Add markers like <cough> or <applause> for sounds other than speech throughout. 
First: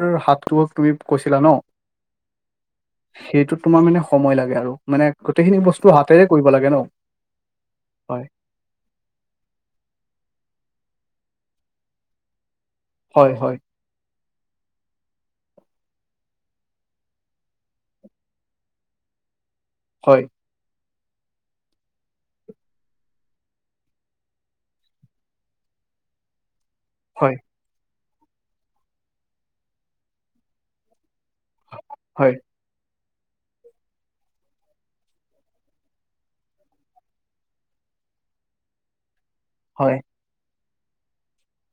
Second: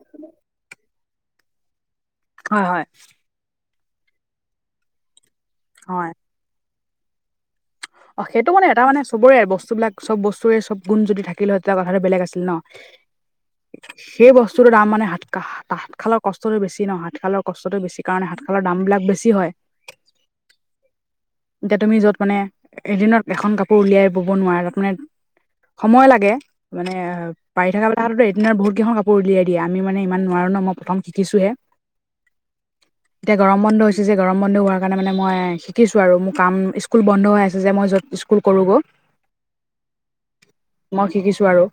তোৰ হাতটোক তুমি কৈছিলা ন? হয় হয় সেইটো তোমাৰ মানে সময় লাগে আৰু, মানে গোটেইখিনি বস্তু হয় হাতেৰে কৰিব লাগে ন। অ হয় সেইটো মানে এটা মানে চবৰে বস্তুবিলাক চব বস্তুৰে চব গুণ যদি থাকিলে হয়, তেতিয়া কথাটো বেলেগ আছিল ন। হয় হয়। সেই বস্তুটো দাম মানে হাতকা হাত শালৰ কষ্টটো বেছি ন হাত শালৰ কষ্টটো বেছি কাৰনে হাত শালৰ দাম বিলাক বেছি হয়। হয় এতিয়া তুমি য'ত মানে এদিনত এখন কাপোৰ উলিয়াই বব নোৱাৰে, তাৰ মানে সময় লাগে। মানে হয় পাৰি থাকা হ তহঁতে টো এদিনত বহু কেইখন কাপোৰ উলিয়াই দিয়ে, আমি মানে ইমান নোৱাৰো ন মই প্ৰথম শিকিছোহে। হয়। <inaudible> এতিয়া গৰম বন্ধ হৈছে যে গৰম বন্ধ হোৱাৰ কাৰণে মানে মই শিকিছো আৰু, মোৰ কাম স্কুল বন্ধ হৈ আছ যে মই য'ত স্কুল কৰো গ। হয়। মই শিকিছো আৰু।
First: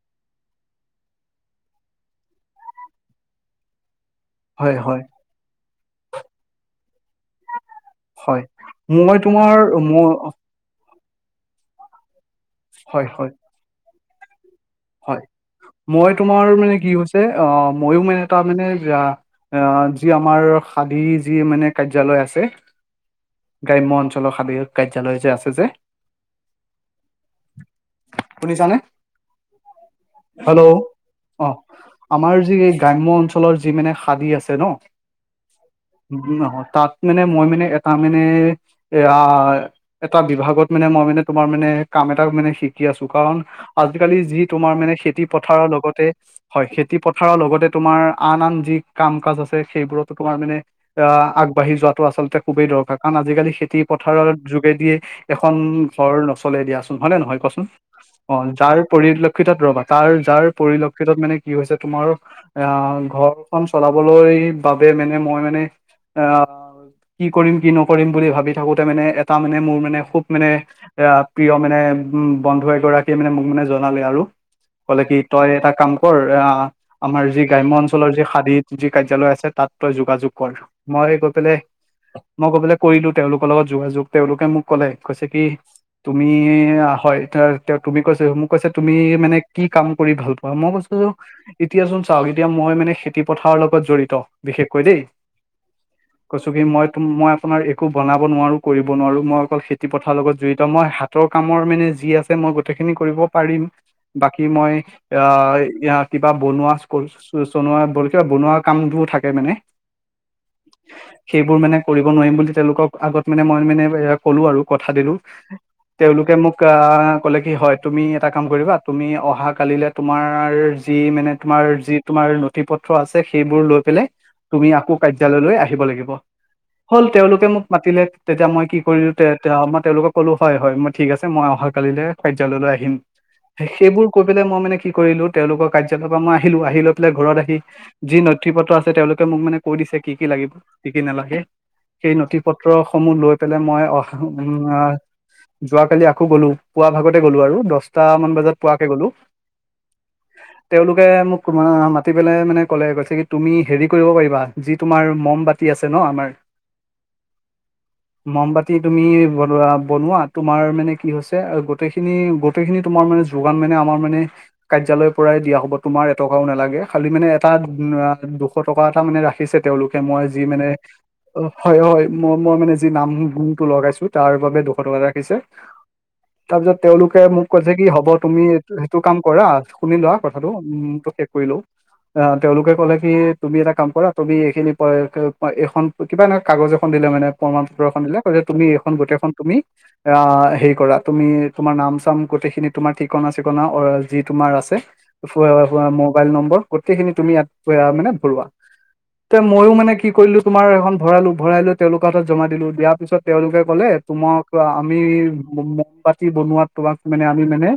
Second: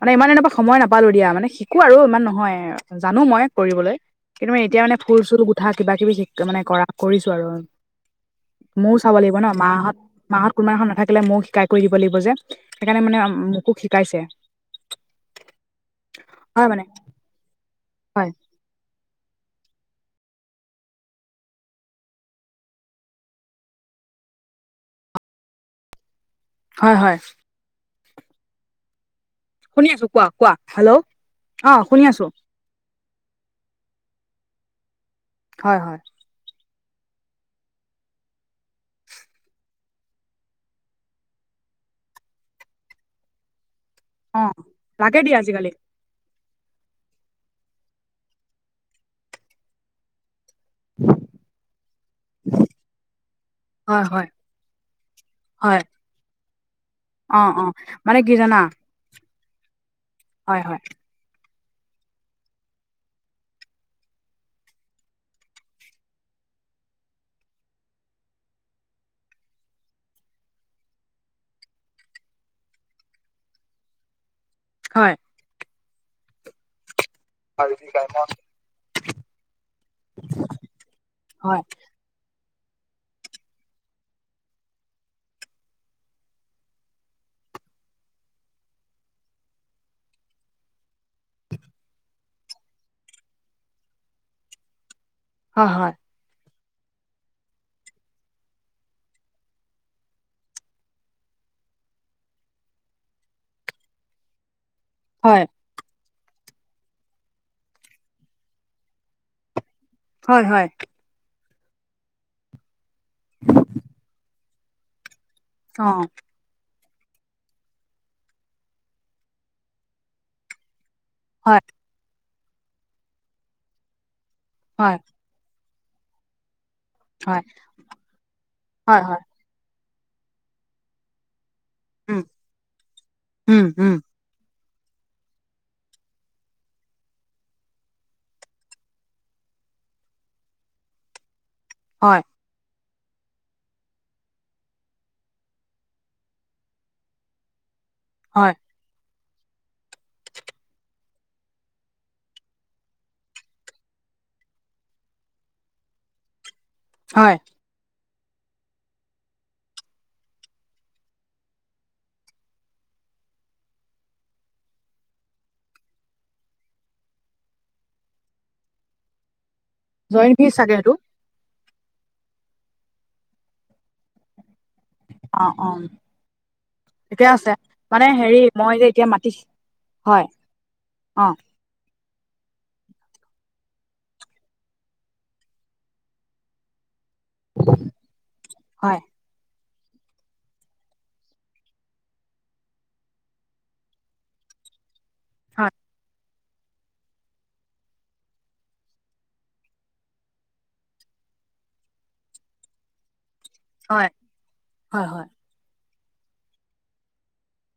মানে ইমান এনেকুৱা সময় নাপালো দিয়া, মানে শিকো আৰু ইমান নহয় জানো মই কৰিবলৈ। কিন্তু মই হয় এতিয়া মানে হয় ফুল চুল গোঠা কিবা কিবি শিক মানে কৰা কৰিছো আৰু। হয় মও চাব মই লাগিব ন তোমাৰ মাহঁত মই মাহঁত কোনোবা দিনাখন নাথাকিলে মইও শিকাই কৰি দিব লাগিব যে, হয় সেইকাৰণে মানে হয় মোকো শিকাইছে। হয়, মই তোমাৰ মানে কি হৈছে আহ ময়ো মানে হয় তাৰ মানে যা আহ যি আমাৰ সাধী যি মানে কাৰ্যালয় আছে গ্ৰাম্য অঞ্চলৰ সাদয়ক কাৰ্যালয় যে আছে যে হয় হয়। শুনিছা নে? শুনি আছো কোৱা কোৱা হেল্লো'। হেল্ল' অ শুনি আছো আমাৰ যি এই গ্ৰাম্য অঞ্চ লৰ যি মানে সাদী আছে ন হয় হয় - নহয় তাত মানে মই মানে এটা মানে এইয়াৰ - এটা বিভাগত মানে মই মানে তোমাৰ মানে কাম এটা মানে শিকি আছো। কাৰণ আজিকালি - অ তোমাৰ মানে লাগে খেতি দিয়া পথাৰৰ আজিকালি লগতে - হয়, খেতি পথাৰৰ লগতে তোমাৰ আন আন যি কাম-কাজ আছে সেইবোৰতো তোমাৰ মানে - আহ আগবাঢ়ি যোৱাটো আচলতে খুবেই দৰকাৰ। কাৰণ আজিকালি হয় হয় খেতি-পথাৰৰ যোগেদিয়ে - এখন হয় ঘৰ নচলে দিয়াচোন হয়নে অ নহয় অ কচোন? মানে কি অ জানা যাৰ পৰিল ক্ষতত ৰবা, তাৰ যাৰ হয় হয় পৰিলক্ষিতত মানে - কি হৈছে তোমাৰ আহ ঘৰখন চলাবলৈ বাবে মানে মই মানে - আহ কি কৰিম কি নকৰিম বুলি ভাবি থাকোতে মানে এটা মানে মোৰ মানে খুব মানে - এ প্ৰিয় মানে উ বন্ধু এগৰাকীয়ে মানে মোক মানে জনালে আৰু - ক'লে হয় কি তই এটা কাম কৰ অ আমাৰ যি হয় গ্ৰাম্য অঞ্চলৰ যি সাদী যি কাৰ্যালয় আছে, - তাত তই যোগাযোগ কৰ। মই গৈ পেলাই হয় - মই কবলে কৰিলো তেওঁলোকৰ লগত যোগাযোগ তেওঁলোকে মোক কলে, কৈছে কি - তুমি হয়, তেওঁ তেওঁ তুমি কৈছে মোক কৈছে তুমি - মানে কি কাম কৰি ভাল পোৱা? মই কৈছো এতিয়া চোন - চাওক এতিয়া মই মানে খেতি পথাৰৰ লগত জড়িত, বিশেষকৈ দেই। হয় হয়। কৈছো কি মই মই আপোনাৰ একো বনাব নোৱাৰো কৰিব নোৱাৰো মই অকল খেতি পথাৰৰ লগত জড়িত, মই হা তৰ কামৰ মানে যি আছে মই গোটেইখিনি কৰিব পাৰিম। বাকি মই অ এইয়াত - কিবা বনোৱা চনোৱা কিবা বনোৱা কামবোৰ থাকে মানে - হয় হয়। সেইবোৰ মানে কৰিব নোৱাৰিম বুলি তেওঁলোকক আগত মানে মই মানে এ ক'লো আৰু কথা দিলো। অ তেওঁলোকে মোক আহ কলে কি হয় তুমি এটা কাম কৰিবা - তুমি অহা কালিলে তোমাৰ যি মানে হয় তোমাৰ যি - তোমাৰ নথি পত্ৰ আছে সেইবোৰ লৈ পেলাই তুমি হয়, আকৌ কাৰ্যালয়লৈ আহিব লাগিব। হ'ল হয়, তেওঁলোকে মোক মাতিলে, তেতিয়া মই কি হয়, কৰিলো হয়, তে মই তেওঁলোকক ক'লো হয় হয় মই ঠিক আছে মই অহা - কালিলে উম, কাৰ্যালয়লৈ আহিম। উম, উম, সেইবোৰ কৈ পেলাই মই মানে কি কৰিলো, তেওঁলোকৰ কাৰ্যালয় পৰা মই আহিলো আহি লৈ পেলাই ঘৰত আহি - যি নথি পত্ৰ আছে তেওঁলোকে মোক মানে কৈ দিছে কি কি লাগিব কি কি নালাগে সেই হয়, নথি - পত্ৰসমূহ লৈ পেলাই মই আহা - যোৱাকালি আকৌ গ'লো। পুৱা ভাগতে গলো আৰু দশটামান হয়, বজাত পুৱাকে গ'লো। <unintelligible> তেওঁলোকে মোক মা মাতি পেলাই মানে কলে, কৈছে কি তুমি হেৰি কৰিব পাৰিবা যি তোমাৰ মম বা তি আছে ন আমাৰ। হয়। মমবতি তুমি বনোৱা বনোৱা, তোমাৰ মানে কি হৈছে গোটেইখিনি গোটেইখিনি তোমাৰ মানে - যোগান মানে আমৰ মানে - কাৰ্যালয়ৰ পৰাই দিয়া হ'ব তোমাৰ এটকাও নালাগে খালি মানে এটা আ দুশ টকা এটা মানে ৰাখিছে তেওঁলো কে মই জইন যি ফিজ মানে চাগে সেইটো অ হয় হয়, মই মই মানে যি নাম গুণটো লগাইছো। তাৰ বাবে দুশ টকা এটা ৰাখিছে, অ', অ', তাৰপিছত তেওঁলোকে ঠিকে মোক আছে কৈছে কি মানে হ'ব - হেৰি তুমি এ মই যে সেইটো এতিয়া কাম মাতি কৰা, শুনি লোৱা হয়, কথাটো মোৰটো শেষ অ', কৰি ল‌ও। আ তেওঁলোকে ক'লে কি তুমি এটা কাম কৰা তুমি এইখিনি প অ'-প এইখন কিবা এনেকা কাগজ এখন দিলে মানে প্ৰমান পত্ৰ এখন দিলে গতিকে তুমি এইখন হয়, গোটেইখন তুমি আ হেৰি কৰা, তুমি তোমাৰ নাম-চাম গোটেইখিনি তোমাৰ ঠিক ঠিকনা-চিকনা অ', যি তোমাৰ আছে, হয়, ফো-অ'-ফো মোবাইল নম্বৰ গোটেইখিনি তুমি ইয়াত অয়া মানে ভৰোৱা। তে ময়ো মানে কি কৰিলোঁ‌, তোমাৰ এখন ভৰালো, ভৰাই লৈ তেওঁলোকৰ হাতত জমা দিলোঁ দিয়াৰ পিছত তেওঁলোকে ক'লে হয়, তোমাক আমি হয়, হয়, মম বাতি বনোৱাত তোমাক মানে আমি মানে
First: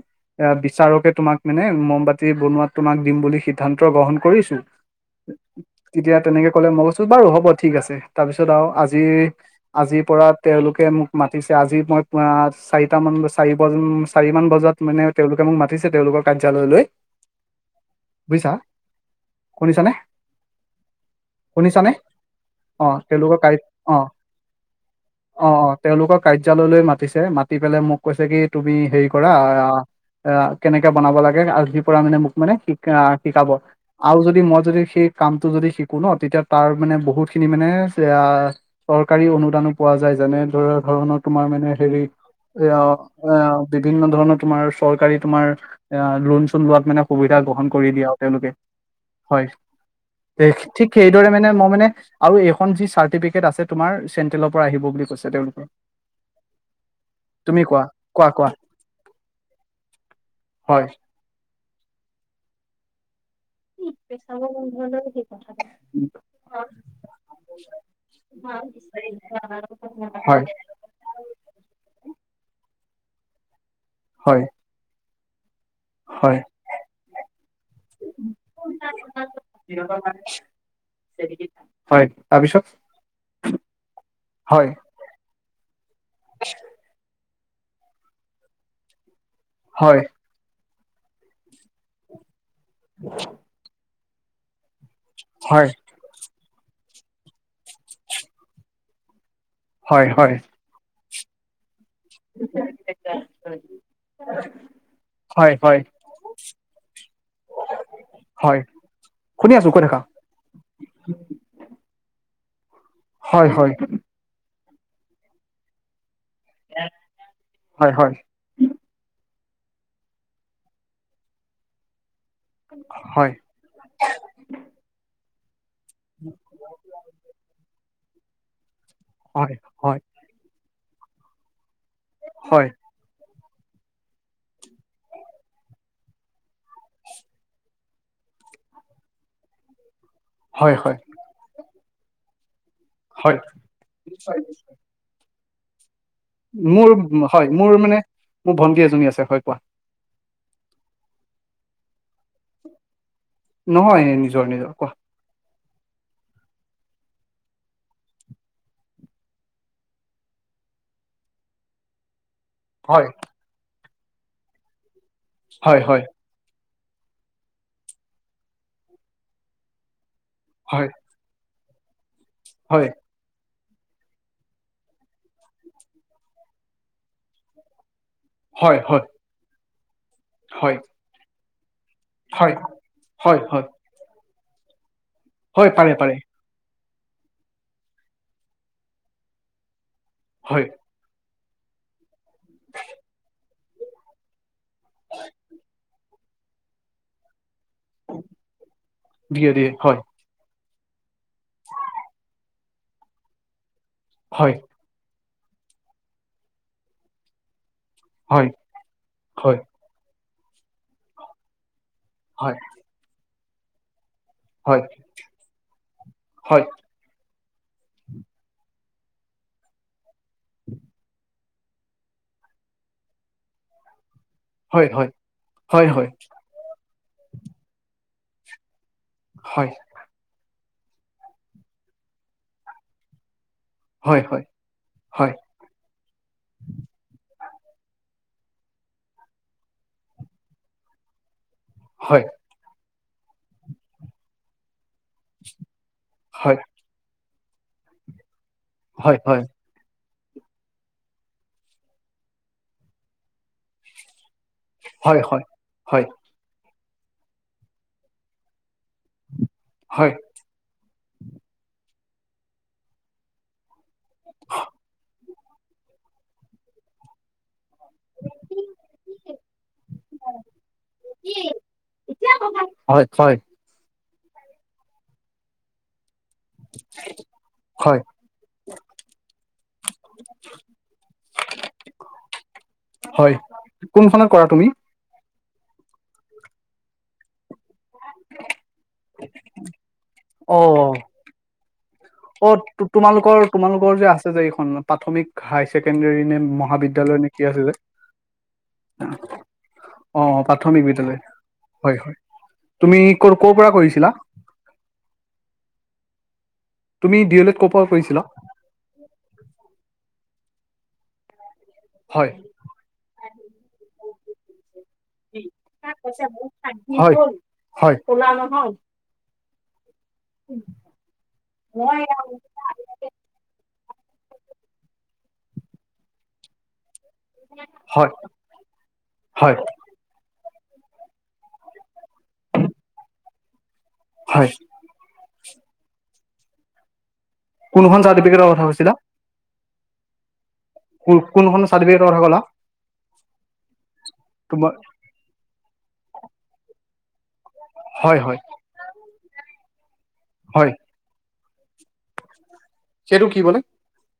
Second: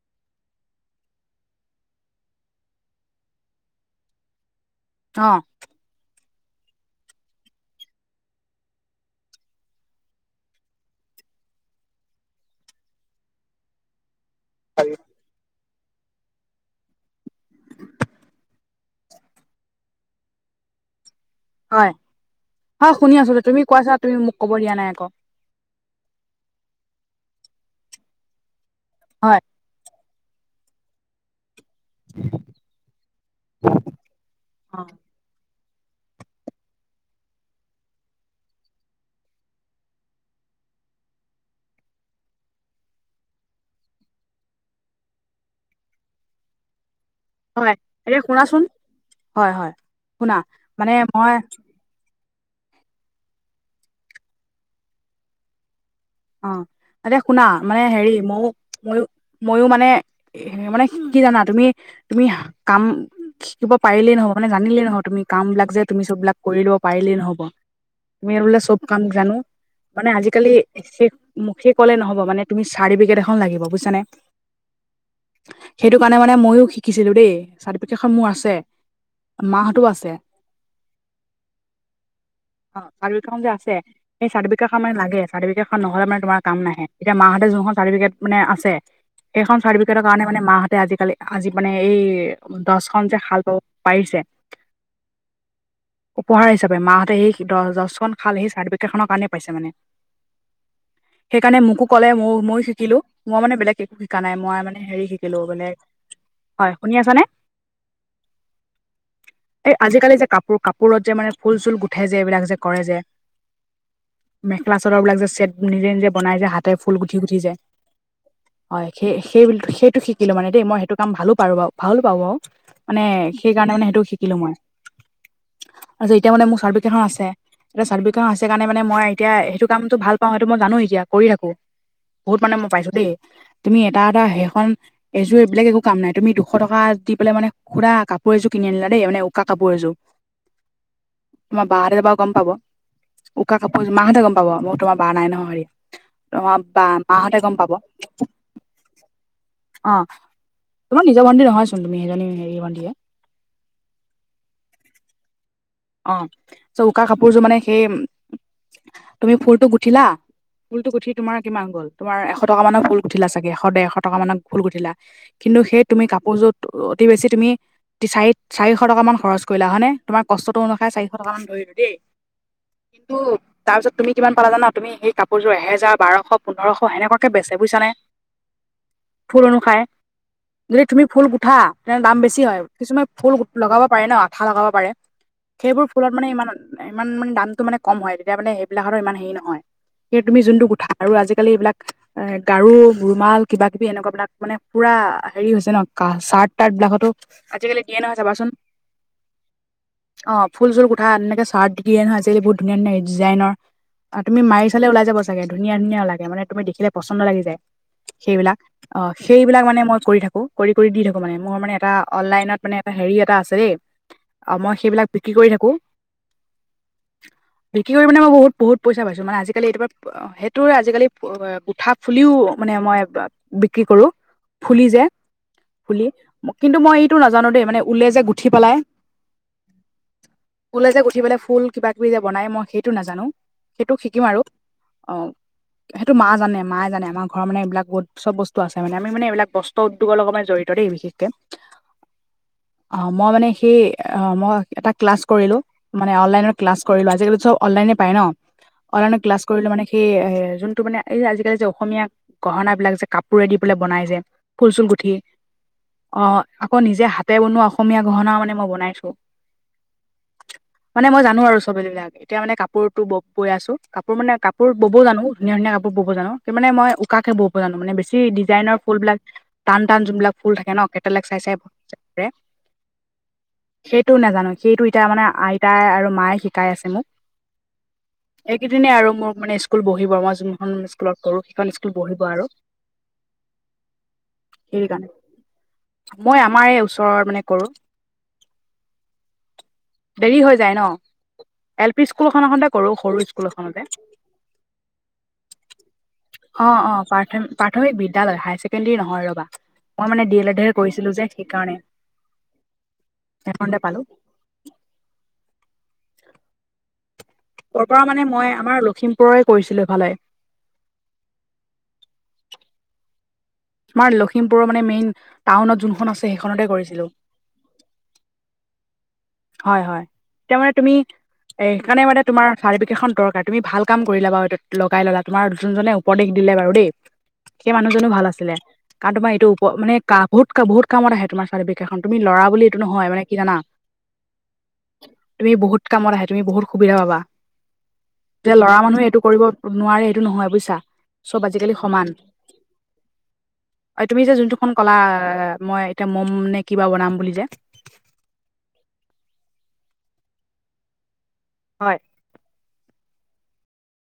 এ বিচাৰকে তোমাক মানে মমবাতি বনোৱাত তোমাক দিম বুলি সিদ্ধান্ত গ্ৰহণ কৰিছোঁ‌। অ'। তেতিয়া তেনেকে কলে, মই কৈছো বাৰু হ'ব ঠিক আছে তাৰপিছত আৰু আজি আজিৰ পৰা তেওঁলোকে মোক মাতিছে, আজি মই আম চাৰিটা মান চাৰি বজ চাৰি মান বজ জাত মানে তেওঁলোকে মোক মাতিছে তেওঁলোকৰ কাৰ্যালয়লৈ। বুজিছা? শুনিছানে? হয়, শুনিছানে? হয়, অ', শুনি আছো তেওঁলোকৰ দে কাৰি তুমি কোৱাছা অ'। তুমি মোক ক'ব দিয়া নাই আকৌ অ'-অ' তেওঁলোকৰ কাৰ্যালয়লৈ মাতিছে, মাতি পেলাই মোক কৈছে কি তুমি হেৰি কৰা হয়, আ, কেনেকে বনাব লাগে আজ জিৰ পৰা মানে মোক মানে শিকা শিকাব আৰু যদি মই যদি সেই কামটো যদি শি কো ন, তেতিয়া তাৰ মানে বহুতখিনি মানে চে আ চৰকাৰী অনুদানো পোৱা যায় যেনে ধৰা ধৰণৰ তোমাৰ মানে হেৰি এঅ এ বিভিন্ন ধৰণৰ তোমাৰ চৰকাৰী তোমাৰ এ লোন-চোন লোৱাত মানে সুবিধা গ্ৰহণ হয়, কৰি দিয়া এতিয়া আৰু তেওঁলোকে। শুনাচোন হয়, শেষ ঠিক সেইদৰে মানে মই মানে আৰু এইখন যি চাৰ্টিফিকেট আছে তোমাৰ, চেন্ট্ৰেলৰ পৰা আহিব বুলি কৈছে তেওঁলোকৰ। অ', এতিয়া শুনা মানে হেৰি কোৱা ময়ো কোৱা মইও মইও মানে এ মানে হয় সি কি জানা তুমি-তুমি হা কাম শিকিব পাৰিলেই নহব মানে জানিলেই নহয় তুমি কামবিলাক যে তুমি চববিলাক কৰি লব পাৰিলেই নহ'ব। মেৰুলে চব কাম জানো, মানে হয় আজিকালি শেষ মূ্খে ক'লে নহব মানে তুমি চাৰ্টিফিকেট এখন লাগিব, বুজছানে? হয়। সেইটো কাৰণে মানে হয় মইয়ো শিকিছিলোঁ দেই, চাৰ্টিফিকেটখন মোৰ আছে। মাহঁতো সিহঁতৰ আছে মানে <unintelligible> চাৰ্টিফিকেট হয়, তাৰপিছত? অ', চাৰ্টিফিকেটখন যে আছে সেই হয় চাৰ্টিফিকেটখন মানে লাগে। চাৰ্টিফিকেটখন নহলে মানে তোমাৰ কাম নাহে, এতিয়া মাহঁতে যোনখন চাৰ্টিফিকেট মানে আছে সেইখন হয় চাৰ্টিফিকেটৰ কাৰণে মানে মাহঁতে আজিকালি আজি মানে এই দছখন যে শাল ব'ব পাৰিছে। হয়। উপহাৰ হিচাপে মাহঁতে সেই দহ দছখন শাল সেই চাৰ্টিফিকেটখনৰ কাৰণেই পাইছে মানে। হয় হয়। সেইকাৰণে মোকো ক'লে ময় মইও শিকিলোঁ‌, মই মানে বেলেগ একো শিকা নাই মই মানে হেৰি শিকিলোঁ‌ হয় বেলেগ হয় হয়, শুনি আছা নে? হয়, শুনি আছো, এই কয় থাকা। আজিকালি যে কাপোৰ কাপোৰত যে মানে ফুল-চুল গুঠে যে এইবিলাক যে কৰে যে হয়-হয়। মেখেলা চাদৰ বিলাক যে ছেট নিজে-নিজে বনাই যে হাতে ফুল গুঠি-গুঠি যে হয় হয় হয় সেই-সেই-সেইটো শিকিলোঁ‌ মানে দেই মই সেইটো কাম ভালো পাৰো বাৰু ভালো পাওঁ বাৰু, মানে হয় সেই কাৰণে মানে সেইটো শিকিলো মই। তাৰপিছত এতিয়া মানে মোৰ চাৰ্টিফিকেট খন আছে এতিয়া চাৰ্টিফি খন আছে কাৰণে মানে মই এতিয়া হয় সেইটো কামটো হয় ভাল পাওঁ সেইটো মই জানো এতিয়া কৰি থাকো। বহুত মানে মই পাইছো দেই, তুমি এটা এটা সেইখন এযোৰ এইবিলাক একো কাম নাই। তুমি দুশ টকা দি পেলাই মানে সুধা কাপোৰ এযোৰ কিনি আনিলা দেই মানে উকা কাপোৰ এযোৰ। <inaudible> হয় হয় তোমাৰ বাহতে যেনিবা গম পাব হয় উকা কাপোৰ এযোৰ মাহতে গম পাব। মই তোমাৰ বা নাই নহয় হেৰি তোমাৰ বা মোৰ মাহতে হয় গম মোৰ পাব। অ', মানে মোৰ ভন্টি এজনী আছে হয় কোৱা তোমাৰ নিজৰ ভণ্টি নহয়চোন, তুমি সেইজনী হেৰি ভণ্টিহে নহয় নিজৰ নিজৰ। কোৱা অ', চ উকা কাপোৰযোৰ মানে সেই তুমি ফুলটো গুঠিলা ফুলটো গুঠি তোমাৰ কিমান গ'ল? তোমাৰ এশ টকা মানৰ ফুল হয় গুঠিলা চাগে, এশ দেৰশ টকা মানত ফুল গুঠিলা কিন্তু হয় সেই হয় তুমি কাপোৰযোত অতি বেছি তুমি চাৰি- চাৰিশ টকা মান খৰচ কৰিলা হয় নে তোমাৰ কষ্টটো হয় অনুসাৰে চাৰি শ টকামান ধৰিলোঁ দেই হয়। টো তাৰ পিছত তুমি কিমান পালা জানা তুমি সেই কাপোৰযোৰ এহেজাৰ, বাৰশ, পোন্ধৰশ সনেকুৱাকে বেচে বুইছানে হয় হয় ফুল অনুসায়। হয় যদি তুমি ফুল গুঁঠা তেনে দাম বেছি হয় কিছুমানে ফুল হয় হয় লগাব পাৰে ন, আঠা লগাব পাৰে। হয় সেইবোৰ পাৰে ফুলত পাৰে মানে ইমান ইমান মানে দামটো মানে কম হয়। তেতিয়া মানে সেইবিলাকটো ইমান হেৰি নহয়। এ তুমি যোনটো হয় গুঁঠা আৰু আজিকালি এইবিলাক এ গাৰু, ৰুমাল কিবা কিবি এনেকুৱা বিলাক মানে পুৰা হেৰি হৈছে ন, কা চাৰ্ট তাৰ্ট বিলাকতো আজিকালি দিয়ে নহয় চাবাচোন। দিয়ে দিয়ে হয়। অ ফুল চুল গুঁঠা এনেকে চাৰ্ট দি দে নহয় আজিকালি বহুত ধুনীয়া ধুনীয়া ডিজাইনৰ আৰু তুমি হয় মাৰি এইফালে ওলাই যাব চাগে ধুনীয়া ধুনীয়া লাগে মানে তুমি দেখিলে পচন্দ লাগি যায়। হয় সেইবিলাক অ, হয় সেইবিলাক মানে মই কৰি থাকো। কৰি কৰি দি থাকো মানে মোৰ মানে এটা হয় অনলাইনত মানে এটা হেৰি এটা আছে দেই। অ, মই হয় সেইবিলাক বিক্ৰী কৰি থাকোঁ। হয় বিক্ৰী কৰি মই মানে বহুত বহুত পইচা পাইছোঁ মানে আজিকাল এইটোপা সেইটোৰে আজিকালি গুঁঠা ফুলিও মানে মই বিক্ৰী কৰোঁ। ফুলি হয় যে হয় হয় হয় ফুলি কিন্তু মই এইটো নাজানো দেই মানে উলে যে গুঠি পেলাই হয়। উলে যে গুঠি পেলাই ফুল কিবা কিবি যে বনায় মই সেইটো নাজানো, সেইটো হয় শিকিম আৰু হয় অ। হয় সেইটো মা জান মাই জানে আমাৰ ঘৰৰ মানে এইবিলাক বহুত চব বস্তু আছে মানে, আমি মানে এইবিলাক বস্ত্ৰ উদ্যোগৰ লগত মানে জড়ি ত দেই বিশেষকে। হয়। অ' মই মানে সেই অ মই এটা ক্লাছ কৰিলো মানে হয় অনলাইনৰ হয় ক্লাছ কৰিলোঁ। আজিকালি চব অনলাইনে পায় ন, হয় অনলাইনৰ ক্লাচ হয় কৰিলো মানে সেই এ যোনটো মানে এই আজিকালি যে অসমীয়া গহনা বিলাক যে কাপোৰে দি পেলাই বনাই যে ফুল চুল গুঠি হয় হয় অ, আকৌ নিজে হাতে বনোৱা অসমীয়া গহনা মানে মই বনাইছোঁ। হয়। মানে মই জানো আৰু সব এইবিলাক। এতিয়া মানে কাপোৰটো বব বৈ আছো। কাপোৰ মানে কাপোৰ ব'বও জানো ধুনীয়া- ধুনীয়া কাপোৰ ব'ব জানো। ত মানে মই উকাকে বব জানো মানে বেছি। কি ডিজাইনৰ ফুলবিলাক টান টান যোনবিলাক ফুল থাকে ন কেটেলেক চাই চাই- হয় হয়, সেইটো নাজানো সেইটো এতিয়া মানে আইতাই আৰু মায়ে শিকাই আছে মোক। হয়, এইকেইদিনে আৰু মোৰ মানে স্কুল বহিব মই যোনখন স্কুলত কৰো সেইখন স্কুল বহিব আৰু। হয়, কোনখনত কৰা তুমি? সেইকাৰণে মই আমাৰ এই ওচৰৰ মানে কৰো। <unintelligible> দেৰি অ হৈ যায় ন, এল পি স্কুলখন এখনতে কৰো সৰু স্কুল এখনতে। ছে যে এইখন প্ৰাথমিক হায়াৰ ছেকেণ্ডেৰী নে- অ অ মহাবিদ্যালয় নে কি প্ৰাথম আছে যে প্ৰাথমিক বিদ্যালয় হায়াৰ ছেকেণ্ডৰী নহয় ৰ'বা। মই অ মানে ডি এল এডে প্ৰাথমিক কৰিছিলোঁ বিদ্যালয় যে সেইকাৰণে। হয় হয় তুমি ক' ক'ৰ পৰা এখনতে পালো কৰিছিলা? তুমি ডি' এল এড- ক'ৰ ক' পৰা কৰিছিলা মানে মই আমাৰ লখিমপুৰৰে কৰিছিলো এফালে। হয়, আমাৰ লখিমপুৰৰ মানে মেইন টাউনত যোনখন আছে সেইখনতে কৰিছিলো। হয় হয়, কোলা নহও হয় হয় এতিয়া মানে তুমি, এ সেইকাৰণে মানে তোমাৰ- চাৰ্টিফিকেটখন দৰকাৰ তুমি ভাল কাম কৰিলা বাৰু লগাই ললা তোমাৰ যোনজনে উপদেশ দিলে বাৰু দেই। সেই মানুহজনো হয় ভাল আছিলে কাৰণ তোমাৰ এইটো হয় উপ--মানে কা বহুত কা বহুত কামত আহে তোমাৰ চাৰ্টিফিকেট খন, তুমি' লৰা বুলি এইটো নহয় মান কি জানা- হয়, তুমি বহুত কামত আহে তুমি বহুত সুবিধা পাবা, কোনখন চাৰ্টিফিকেটৰ যে কথা ল'ৰা কৈছিলা মানুহে এইটো- কৰিব নোৱাৰে এইটো নহয় বুইছা, চব কোনখন আজিকালি চাৰ্টিফিকেটৰ সমান। কথা ক'লা অ তুমি যে যোনটো খন তোমাৰ ক'লা মই এতিয়া মম নে কিবা বনাম বুলি যে। হয় হয়, হয়, হয়, সেইটো কি কলে?